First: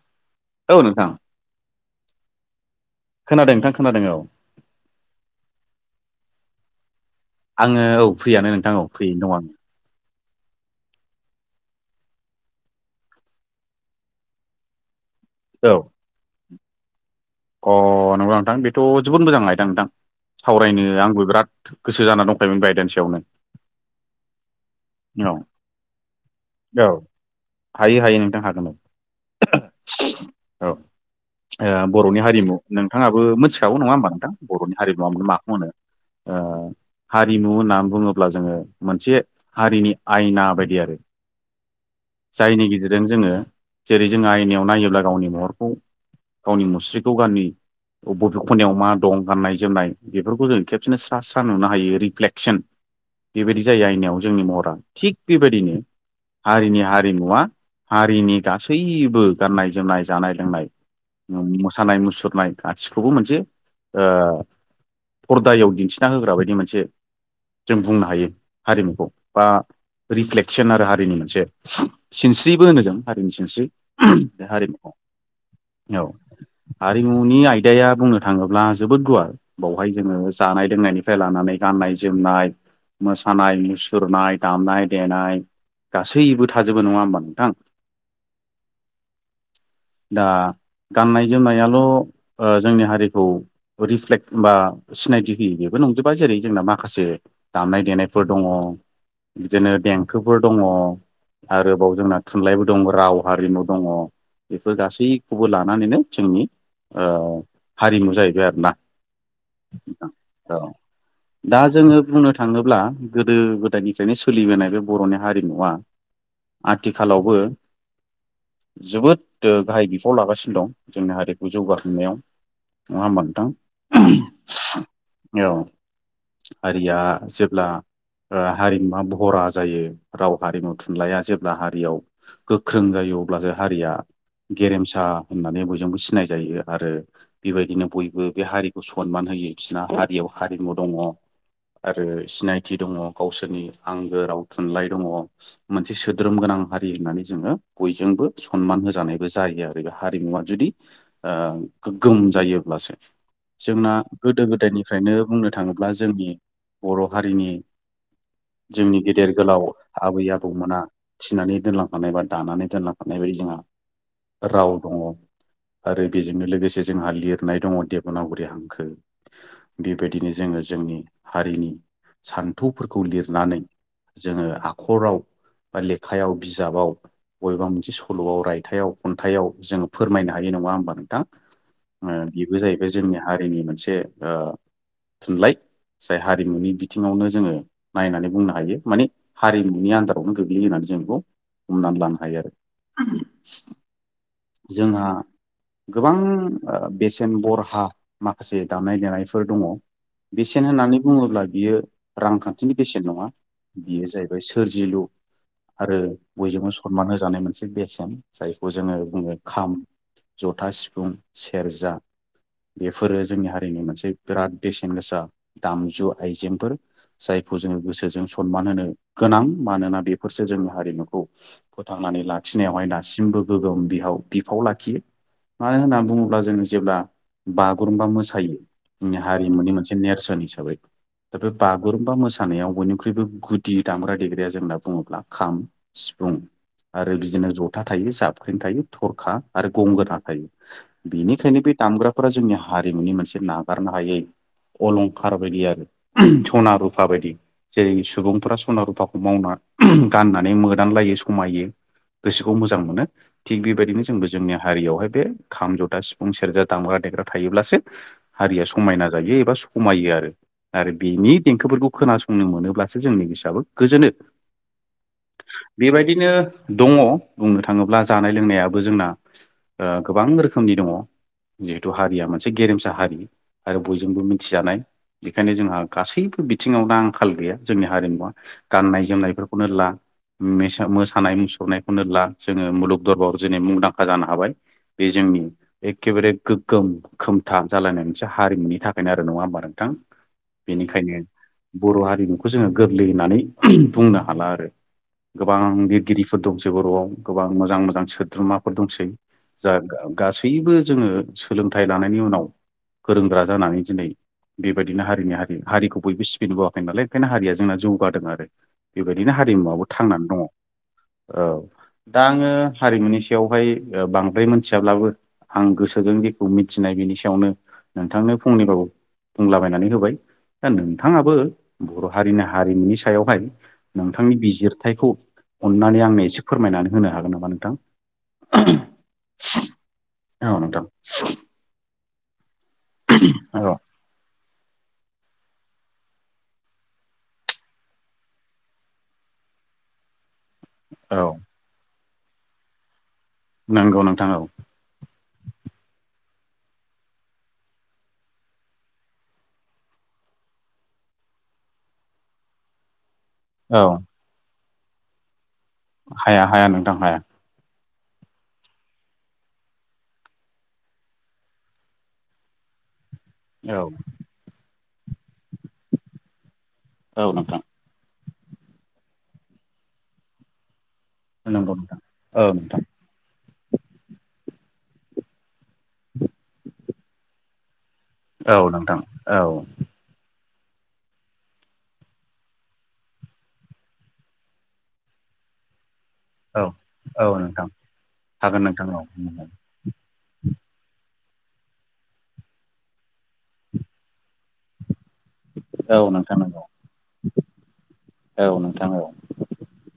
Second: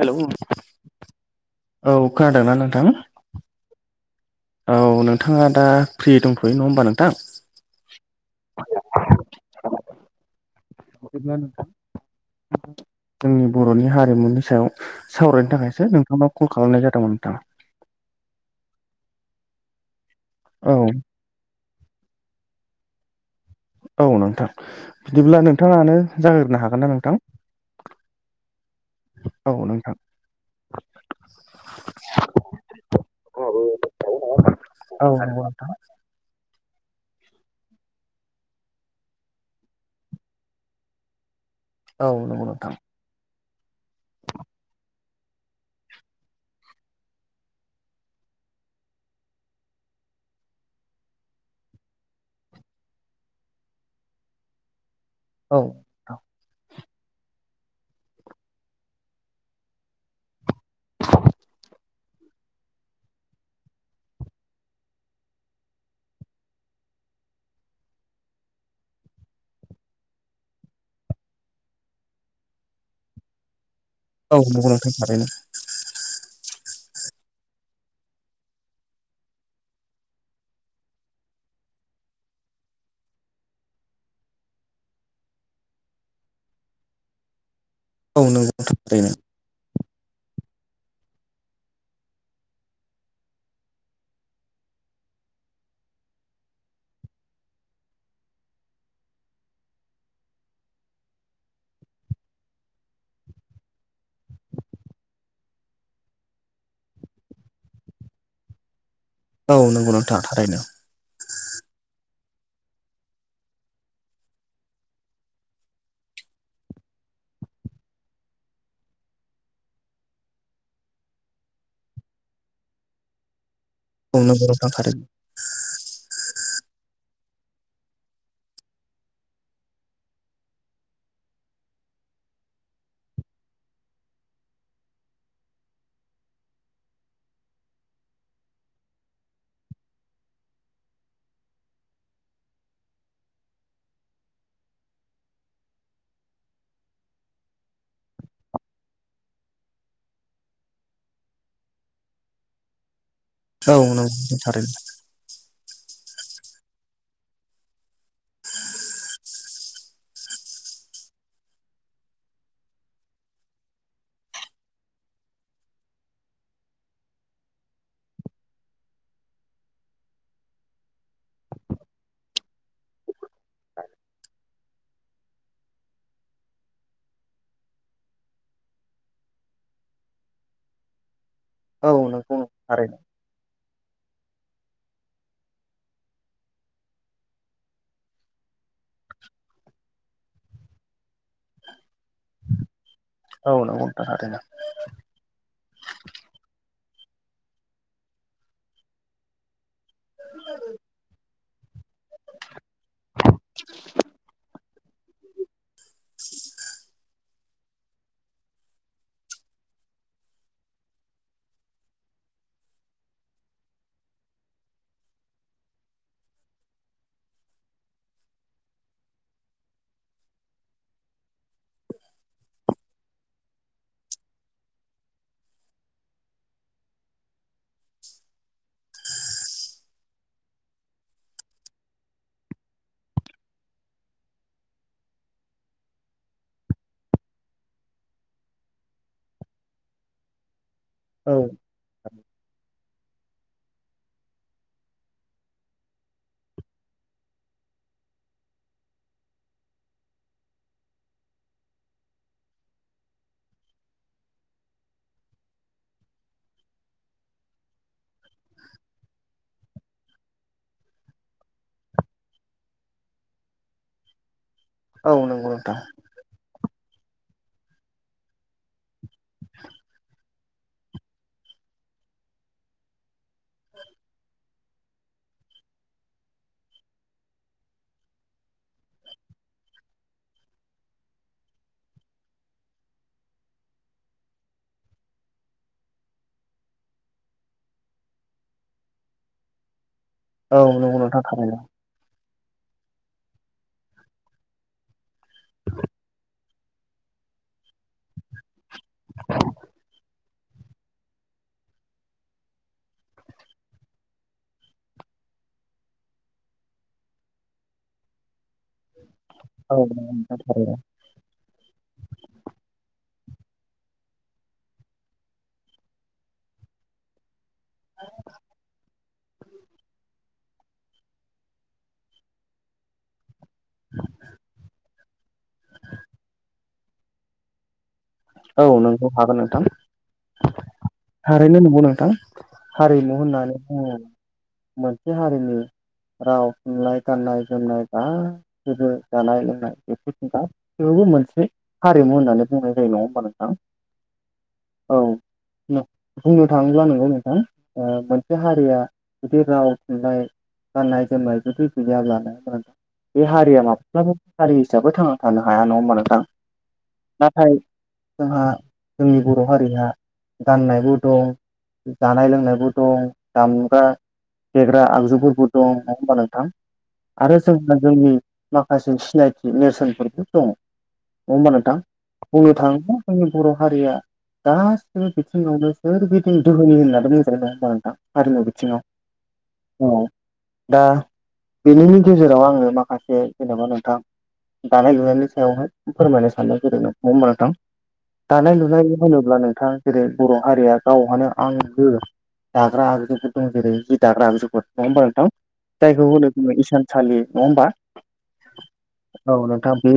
हेल'। औ न सां। औ खोनादोंना नोंथां। खोनादों नोंथां खोनादों औ औ नोंथाङा दा फ्रि दंथ'यो नङ होमबा नोंथां? आङो औ फ्रियानो नोंथां फ्रियैनो दं आङो ब्ला नोंथां जोंनि बर'नि हारिमुनि सायाव सावरायनो आङो थाखायसो नोंथांनाव कल खालामनाय जादोंमोन नोंथाङा अ नंगौना नोंथां बेथ' जोबोद मोजां लायदां नोंथां सावरायनो औ आंबो बिराद। गोसो जाना दंखायोमोन बायदानसेयावनो। औ नोंथां बिदिब्ला नोंथाङानो जागाय्रनो हागोन औ ना नोंथां। हायो हाय नोंथां औ नोंथां [inaudible] औ औ बर'नि हारिमु नोंथाङाबो मिथिखागौ नङा होमबा नोंथां बर'नि औ हारिमुवा मोन नंगौ माखौ नोंथां मोनो। हारिमु होननानै बुङोब्ला जोङो मोनसे हारिनि आयना बायदि आरो। औ नंगौ जायनि नोंथां गि ज। जों जोङो जेरै जो आयनियाव नायोब्ला गावनि महरखौ गावनि मुस्रिखौ गाननि। ब बबे खनायाव मा दं गाननाय जोमनाय बेफोरखौ जों खेबसेनो सा सा नुनो हायो रिफ्लेकसन। बेबायदि जायो आयनायाव जोंनि महरा थिग औ बेबायदिनो। हारिनि हारिमुवा हारिनि गासैबो गाननाय जोमनाय जानाय लोंनाय। मोसानाय मुसुरनाय गासिखौबो मोनसे। फरदायाव दिन्थिना होग्रा बायदि मोनसे जों बुंनो हायो हारिमुखौ बा। रिफ्लेकसन आरो हारिनि मोनसे सिनस्रिबो होनो जों हारिनि सिनस्रि। औ बे नंगौ नोंथां हारिमुखौ थारैनो औ। हारिमुनि आयदाया बुंनो थाङोब्ला जोबोद गुवार। बावहाय जोङो जानाय लोंनायनिफ्राय लानानै गाननाय जोमनाय। मोसानाय मुसुरनाय दामनाय देनाय। गासैबो थाजोबो नङा होमबा नोंथां। औ [inaudible] दा गाननाय जोमनायाल' जोंनि हारिखौ। रिफ्लेक्ट हबा सिनायथि होयोि बेबो नंजोबा जेरै जोंना माखासे। दामनाय देनायफोर दङ बिदिनो देंखोफोर दङ। आरोबाव जोंना थुनलाइबो दङ राव हारिमु दङ बेफोर गासैखौबो लानानैनो। जोंनि हारिमु जाहैबाय आरोोना औ। [inaudible] दा जोङो बुंनो थाङोब्ला गोदो गोदायनिफ्रायनो सोलिबोनाय बे बर'नि हारिमुवा। आथिखालावबो जोबोद गाहाय बिफाव लागासिनो दं। जोंनि हारिखौ जौगाहोनायाव ना मोनथों। बुंनो बर' थांफारि। औ आरिया जेब्ला। हारिमुवा भरा जायो राव हारिमु थुनलाइया जेब्ला हारियाव। गोख्रों जायो अब्लासो हारिया गेरेमसा होननानै बयजोंबो सिनायजायो आरो। बेबायदिनो बयबो बे हारिखौ सनमान होयो बिसना हारियाव हारिमु दङ। आरो सिनायथि दङ गावसोरनि आंगो राव थुनलाइ दङ। मोनसे सोद्रोम गोनां हारि होननानै जोङो बयजोंबो सनमान होजानायबो जायो आरो बे हारिमुवा जुदि। गोग्गोम जायोब्लासो औ जोंना नंगौ नोंथां गोदो थारैनो गोदायनिफ्रायनो बुंनो। थाङोब्ला जोंनि बर' हारिनि। जोंनि गेदेर गोलाव आबै आबौमोना। थिनानै दोनलांखानाय बा दानानै दोनलांखानाय बायदि जोंहा राव दङ। आरो बेजोंनो लोगोसे जोंहा लिरनाय दङ देब'नागरि हांखो। बेबायदिनो जोङो जोंनि हारिनि सान्थौफोरखौ लिरनानै जोङो आखराव बा लेखायाव बिजाबाव बबेबा मोनसे सल'आव रायथाइयाव खन्थाइाव जोङो फोरमायना हायो नङा होमबा नोंथां औ नंगौ ओ नोंथां बेबो जाहैबाय थारैनो जोंनि हारिनि मोनसे ओ थुनलाइ जाय हारिमुनि बिथिङावनो जोङो नायनानै बुंनो हायो माने हारिमुनि आन्दारावनो गोग्लैयो होननानै जों बेखौ। हमनानै लानो हायो आरो। औ नोंथां आरोना। जोंहा गोबां ओ बेसेन बरहा माखासे दामनाय देनायफोर दङ। बेसेन होननानै बुङोब्ला बियो रांखान्थिनि बेसेन नङा। बेयो जाहैबाय सोरजिलु आरो बयजोंबो सनमान होजानाय मोनसे बेसेन जायखौ जोङो बुङो खाम जथा सिफुं सेरजा बेफोरो जोंनि हारिनि मोनसे बिराद बेसेन गोसा दामजु आइजेंफोर जायखौ जोङो गोसोजों सनमान होनो गोनां मानोना बेफोरसो जोंनि हारिमुखौ फोथांनानै लाखिनायावहाय दासिमबो गोगोम बिहाव बिफाव लाखियो। मानो होनना बुङोब्ला जोङो जेब्ला बागुरुम्बा मोसायो नि हारिमुनि मोनसे नेरसोन हिसाबै। दा बे बागुरुम्बा मोसानायाव बयनिख्रुइबो गुदि दामग्रा देग्राया जोंना बुङोब्ला खाम सिफुं आरो बिदिनो जथा थायो जाबख्रिं थायो थरखा आरो गंगोना थाखायो बेनिखायनो बे दामग्राफोरा जोंनि हारिमुनि मोनसे नागारनो हायै अलंखार बायदि आरो सना रुफा बायदि। जेरै सुबुंफोरा सना रुफाखौ मावना गाननानै मोदानलायो समायो गोसोखौ मोजां मोनो थिग बेबायदिनो जोंबो जोंनि हारियावहाय बे खाम जथा सिफुं सेरजा दामग्रा देग्रा थायोब्लासो हारिया समायना जायो एबा समायो आरो आरो बेनि देंखोफोरखौ खोनासंनो मोनोब्लासो जोंनि गोसोआबो गोजोनो। औ नंगौ नोंथां थारैनो औ नंगौ नोंथां बेबायदिनो दङ बुंनो थाङोब्ला जानाय लोंनायाबो जोंना ओ गोबां रोखोमनि दङ जिहेथु हारिया मोनसे गेरेमसा हारि। आरो बयजोंबो मिथिजानाय। बेखायनो जोंहा गासैबो बिथिङाव दा आंखाल गैया जोंनि हारिमुवा। गाननाय जोमनायफोरखौनो ला मेसा-मोसानाय मुसुरनायखौनो ला जोङो मुलुग दरबाव दिनै मुंदांखा जानो हाबाय। बे जोंनि एखेबारे गोगोम खोमथा जालायनाय मोनसे हारिमुनि थाखायनो आरो नङा होमबा नोंथां? औ नंगौ नोंथां बेनिखायनो थारैनो बर' हारिमुखौ जोङो गोरलै होननानै बुंनो हाला आरो। गोबां लिरगिरिफोर दंसै बर'आव गोबां मोजां मोजां सोद्रोमाफोर दंसै। [inaudible] जा गा-गासैबो जोङो सोलोंथाइ लानायनि उनाव गोरों गोरा जानानै दिनै बेबायदिनो हारिनि हारि हारिखौ बयबो सिबिनो बावाखै नालाय ओंखायनो हारिया जोंना जौगादों आरो। बेबायदिनो हारिमुवाबो औ नंगौ थांनानै दङ नोंथां थारैनो औ दा आङो हारिमुनि सायावहाय ओ बांद्राय मोनथियाब्लाबो आं गोसोजों जेखौ मिथिनाय बेनि सायावनो नोंथांनो फंनैबाबो बुंलाबायनानै होबाय दा नोंथाङाबो बर' हारिनि हारिमुनि सायावहाय नोंथांनि बिजिरथायखौ अन्नानै आंनो एसे फोरमायनानै होनो हागोन नामा नोंथां? औ नोंगौ हागोन नोंथां औ नोंथां थारैनो नंगौ नोंथां। हारिमु होननानै औ बुङो मोनसे हारिनि राव थुनलाइ गाननाय जोमनाय गासिबो जानाय लोंनाय बेफोरफोरखौ गा बेवबो औ मोनसे हारिमु होननानै बुंनाय जायो नङा होमबा नोंथां नंगौ नोंथां औ औ बुंनो थाङोब्ला नांगौ नोंथां मोनसे हारिया जुदि राव थुनलाइ गाननाय जोमनाय जुदि गैयाब्लानो बे हारिया औ माब्लाबा हारि हिसाबै थांना थानो हाया नङा होमबा हाया हाया नोंथां हाया हाय जोंहा जोंनि बर' हारिआ गाननायबो दं जानाय लोंनायबो दं दामग्रा औ फेग्रा आगजुफोरबो दं नङा होमबा नोंथां औ आरो नोंथां जों जोंनि माखासे सिनायथि नेरसोनफोरबो दङ नंआ होनबा नोंथां बुं नोंथां जोंनि बर' हारिया गासिबो बिथिङावनो ओरबायदि दोहोनि होननानै जोरदों होमब आ दा हारिमु औ नोंथां औ बिथिङाव औ दा बेनिनो गेजेराव आङो माखासे जेनेबा नोंथां दानाय लुनायनि सायावहाय फोरमायनो औ साननायगिरदों नोंथां दानाय हागोन नोंथां लुनायनि औ बुंङोब्ला नों जेरै बर' हारिया गावहानो आंगो जाग्रा आं दं जेरै जि दाग्रा आगजुफोर नंङा होनबा नोंथां जायखौ औ होनो नोंथां नंगौ जोंङो इसानसालि नङा होमबा औ नोंथां बे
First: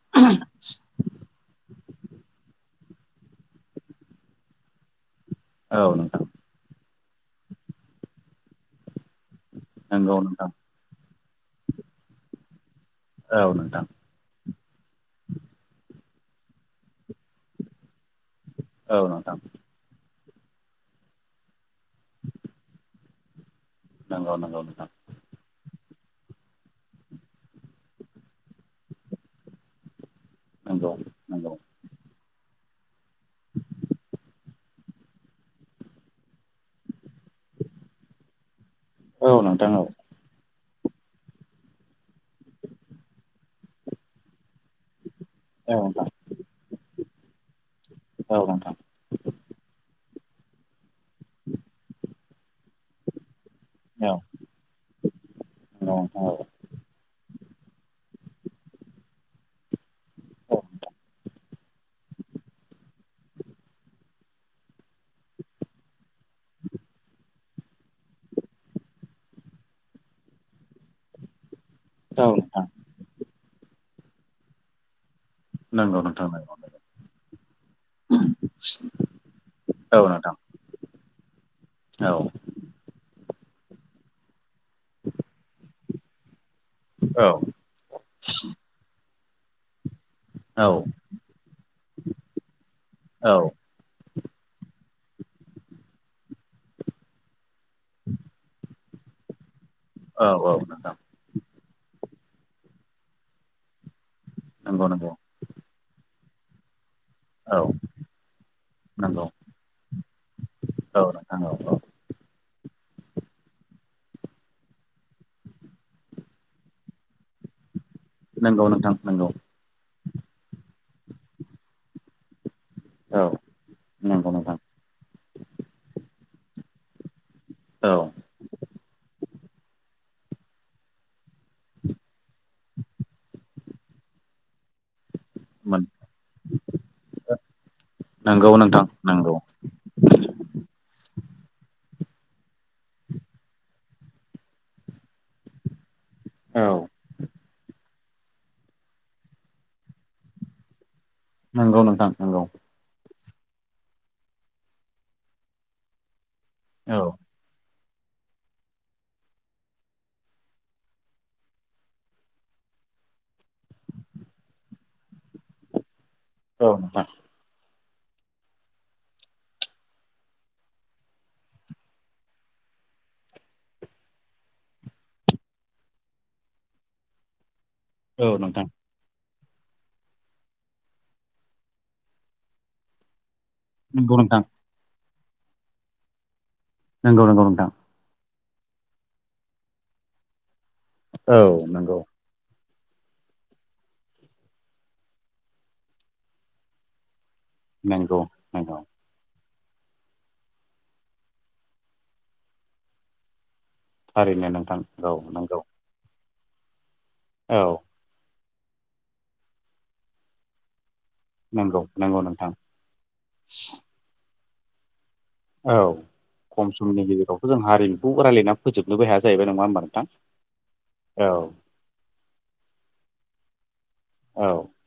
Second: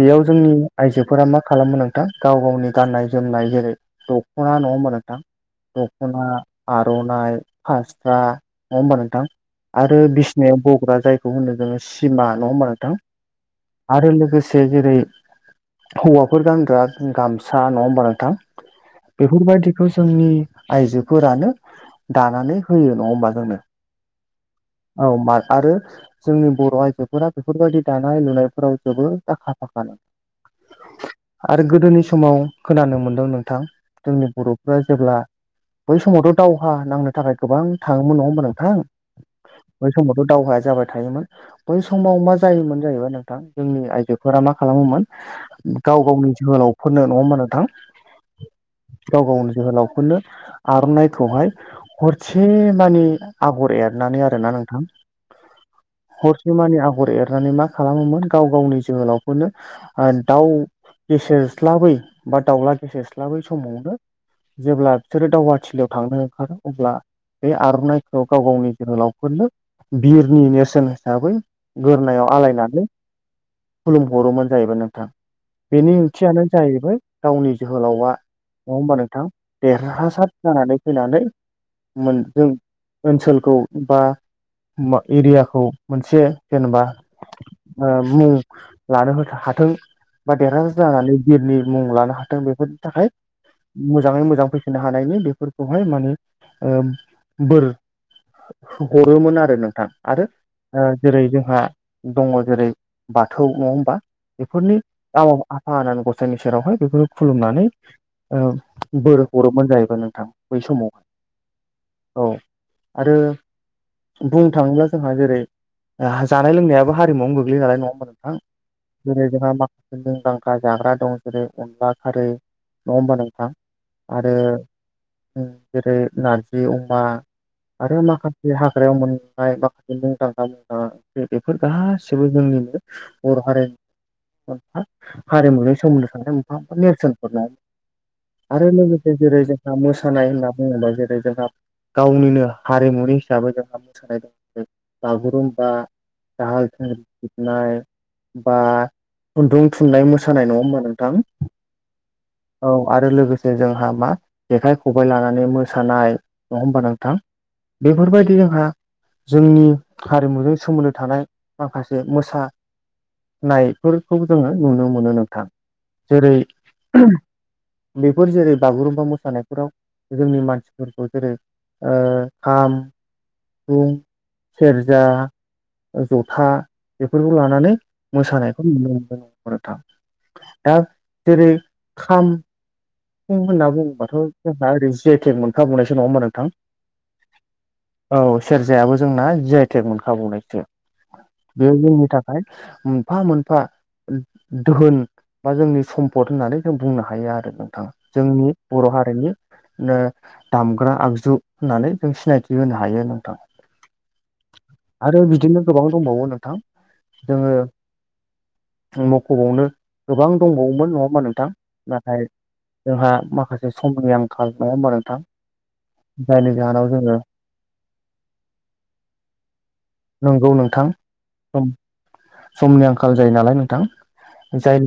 बेयाव जोंनि आइजोफोरा मा खालामो नों थां गाव गावनि गाननाय जोमनाय जेरै दख'ना नङा होमबा नोंथां औ नोंथां दख'ना आर'नाइ फास्रा नङा होमबा नोंथां आरो नंगौ नोंथां बिसिनायाव ब ग्रा जायखौ होनो जोंङो सिमा नङा होनोमबा नोंथां औ नोंथां आरो लोगोसे जेरै हौवाफोर गानग्रा गामसा नङा होमबा नों थां औ नोंथां बिफोर बायदि बेखौ जोंनि आइजोफोरानो दानानै होयो नङा होमबा जोंनो नंगौ नंगौ नोंथां औ मा आरो जोंनि बर' आइजोफोरा बेफोरबायदि दानाय लुनायफोराव जोबोद आखा फाखा नंगौ नंगौ आरो गोदोनि समाव खोनानो मोनदों नोंथां जोंनि बर'फ्रा जेब्ला बै समावथ' दावहा नांनो थाखाय गोबां थाङोमोन नङा होमबा नोंथां औ नोंथां औ बे दावहाया जाबाय थायोमोन। बै समाव मा जायोमोन जाहैबाय नोंथां जोंनि आयजोफोरा मा खालामोमोन औ गाव नोंथां गावनि जोहोलावफोरनो नङा होनबा नोंथां औ नोंथां गाव गावनि जोहोलाव फोरनो आर'नाइखौहाय हरसे मानि आगर ए रनानै औ आरोना नोंथां नंगौ नोंथां हरसे मानि आगर एरनानै मा खालामोमोन गाव गावनि जोहोलावखौनो दाउ औ गेसेेरस्लाबै बा दाउला गेसेेरस्लाबै समावनो जेब्ला बिसोरो दावहाथिलियाव थांनो ओंखारो अब्ला बे आर'नाइखौ गाव गावनि जोहोलावफोरनो बिरनि नेरसोन हिसाबै औ गोरनायाव नोंथां आलायनानै खुलुमहरोमोन जाहैबाय नोंथां बेनि नंगौ नोंथां ओंथियानो नंगौ जाहैबाय गावनि जोहोलावा नङा होमबा नोंथां औ देरहासार नोंथां जानानै फैनानै औ मोन जों ओनसोलखौ बा मा एरियाखौ मोनसे जेनेबा औ ओ मुं लानो हाथों बा औ देरहासार जानानै बिरनि मुं लानो हाथों बेफोरनि थाखाय औ मोजाङै मोजां फैफिननो हानायनि बेफोरखौहाय माने ओ बोर हरोमोन आरो नोंथां आरो औ ओ नोंथां जेरै जोंहा दङ जेरै बाथौ नङा होमबा बेफोरनि नंगौ नंगौ आफा गसाइनि सेरावहाय बेखौ औ खुलुमनानै ओं नंगौ बोर हरोमोन जाहैबाय नोंथां बै औ नोंथां औ औ समाव औ आरो बुंनो थाङोब्ला जोंहा जेरै जानाय लोंनायाबो हारिमुआवनो गोग्लै नालाय नङा होमबा नों नंगौ नोंथां नंगौ जेरै जोंहा माखासे मुंदांखा जाग्रा दं जेरै अनला खारै नङा होमबा औ नोंथां नंगौ आरो नोंथां जेरै नारजि अमा औ आरो माखासे हाग्रायाव मोननाय माखासे मुंदांखा मोजां बेफोर गासैबो जोंनिनो बर हारिनि मा हारिमुजों सोमोन्दो थानाय मोनफा मोनफा नेरसोनफोर नंगौ नङा आरो नोंथां लोगोसे नंगौ जेरै जों मोसानाय होनना बुङोबा जेरै जोंहा गावनिनो हारिमुनि हिसाबै जोंहा मोसानाय दं बागुरुम्बा औ दाहाल थुंग्रि सिबनाय बा खुन्दुं थुननाइ मोसानाय नङा होनबा नोंथां? नंगौ नोंथां नंगौ औ आरो लोगोसे जोंहा मा जेखाइ खबाइ लानानै मोसानाय नङा होनबा औ नोंथां? बेफोरबायदि जोंहा जोंनि हारिमुजों सोमोन्दो थानाय माखासे मोसानाय फोरखौ जोङो नुनो मोनो नोंथां। जेरै औ नोंथां। बेफोर जेरै बागुरुम्बा मोसानायफोराव जोंनि मानसिफोरखौ जेरै ओ खाम, सिफुं, सेरजा ओ जथा बेफोरखौ लानानै औ नोंथां मोसानायखौ नुनो मोनदों नोंथां। दा जेरै खाम फुं होनना बुङोबाथ' नंगौ नोंथां जोंहा ओरै जि आइ तेक मोनखा बावनायसो नङा होमबा नोंथां। नोंगौ नोंगौ नोंथां। औ सेरजायाबो जोंना जि आइटेक मोनखाबावनायसो। औ बेयो नंगौ। जोंनि थाखाय खाय मोनफा मोनफा दोहोन बा जोंनि सम्पद होननानै जों बुंनो हायो आरो नोंथां। नंगौ जोंनि नंगौ बर हारिनि नो दामग्रा आगजु होननानै जों सिनायथि होनो हायो नोंथां। थारैनो नोंथां औ आरो नंगौ बिदिनो गोबां दंबावो नोंथां जोङो औ मखबावनो गोबां दंबावोमोन नङा होनबा नोंथां? नंगौ नंगौ नाथाय नोंथां जोंहा माखासे समनि आंखाल नङा होनबा नोंथां? औ। जायनि खम जाहोनाव समनि जोङो गेजेरावथ जोंहा ओरैनोथ रायलायना फोजोबनोबो हाया जाहैबाय नङा होमबा नोंथां? नंगौ नोंथां औ सम समनि आंखाल जायो नालाय नोंथां औ जाय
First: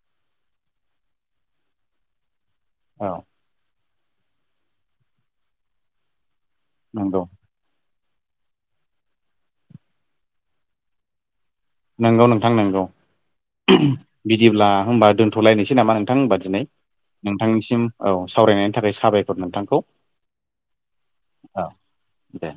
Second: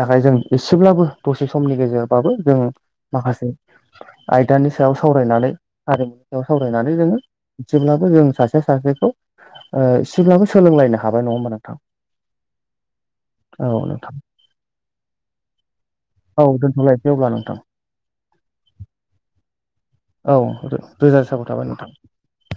थाखाय जों एसेब्लाबो दसे समनि गेजेरबाबो जों औ माखासे आयदानि सायाव सावरायनानै हारिमुनि सायाव सावरायनानै जोङो नंगौ जेब्लाबो जों सासे सासेखौ ओ एसेब्लाबो सोलोंलायनो हाबाय नङा होनबा नोंथां। नोंगौ नोंथां नोंगौ। औ नोंथां बिदिब्ला होमबा दोनथलायनोसै नामा नोंथां होनबा औ दिनै? दोनथ'लायसै अब्ला नोंथां नोंथांनिसिम औ सावरायनायनि थाखाय साबायखर नोंथांखौ। औ रो रोजा साबायखर थाबाय औ नोंथां। दे।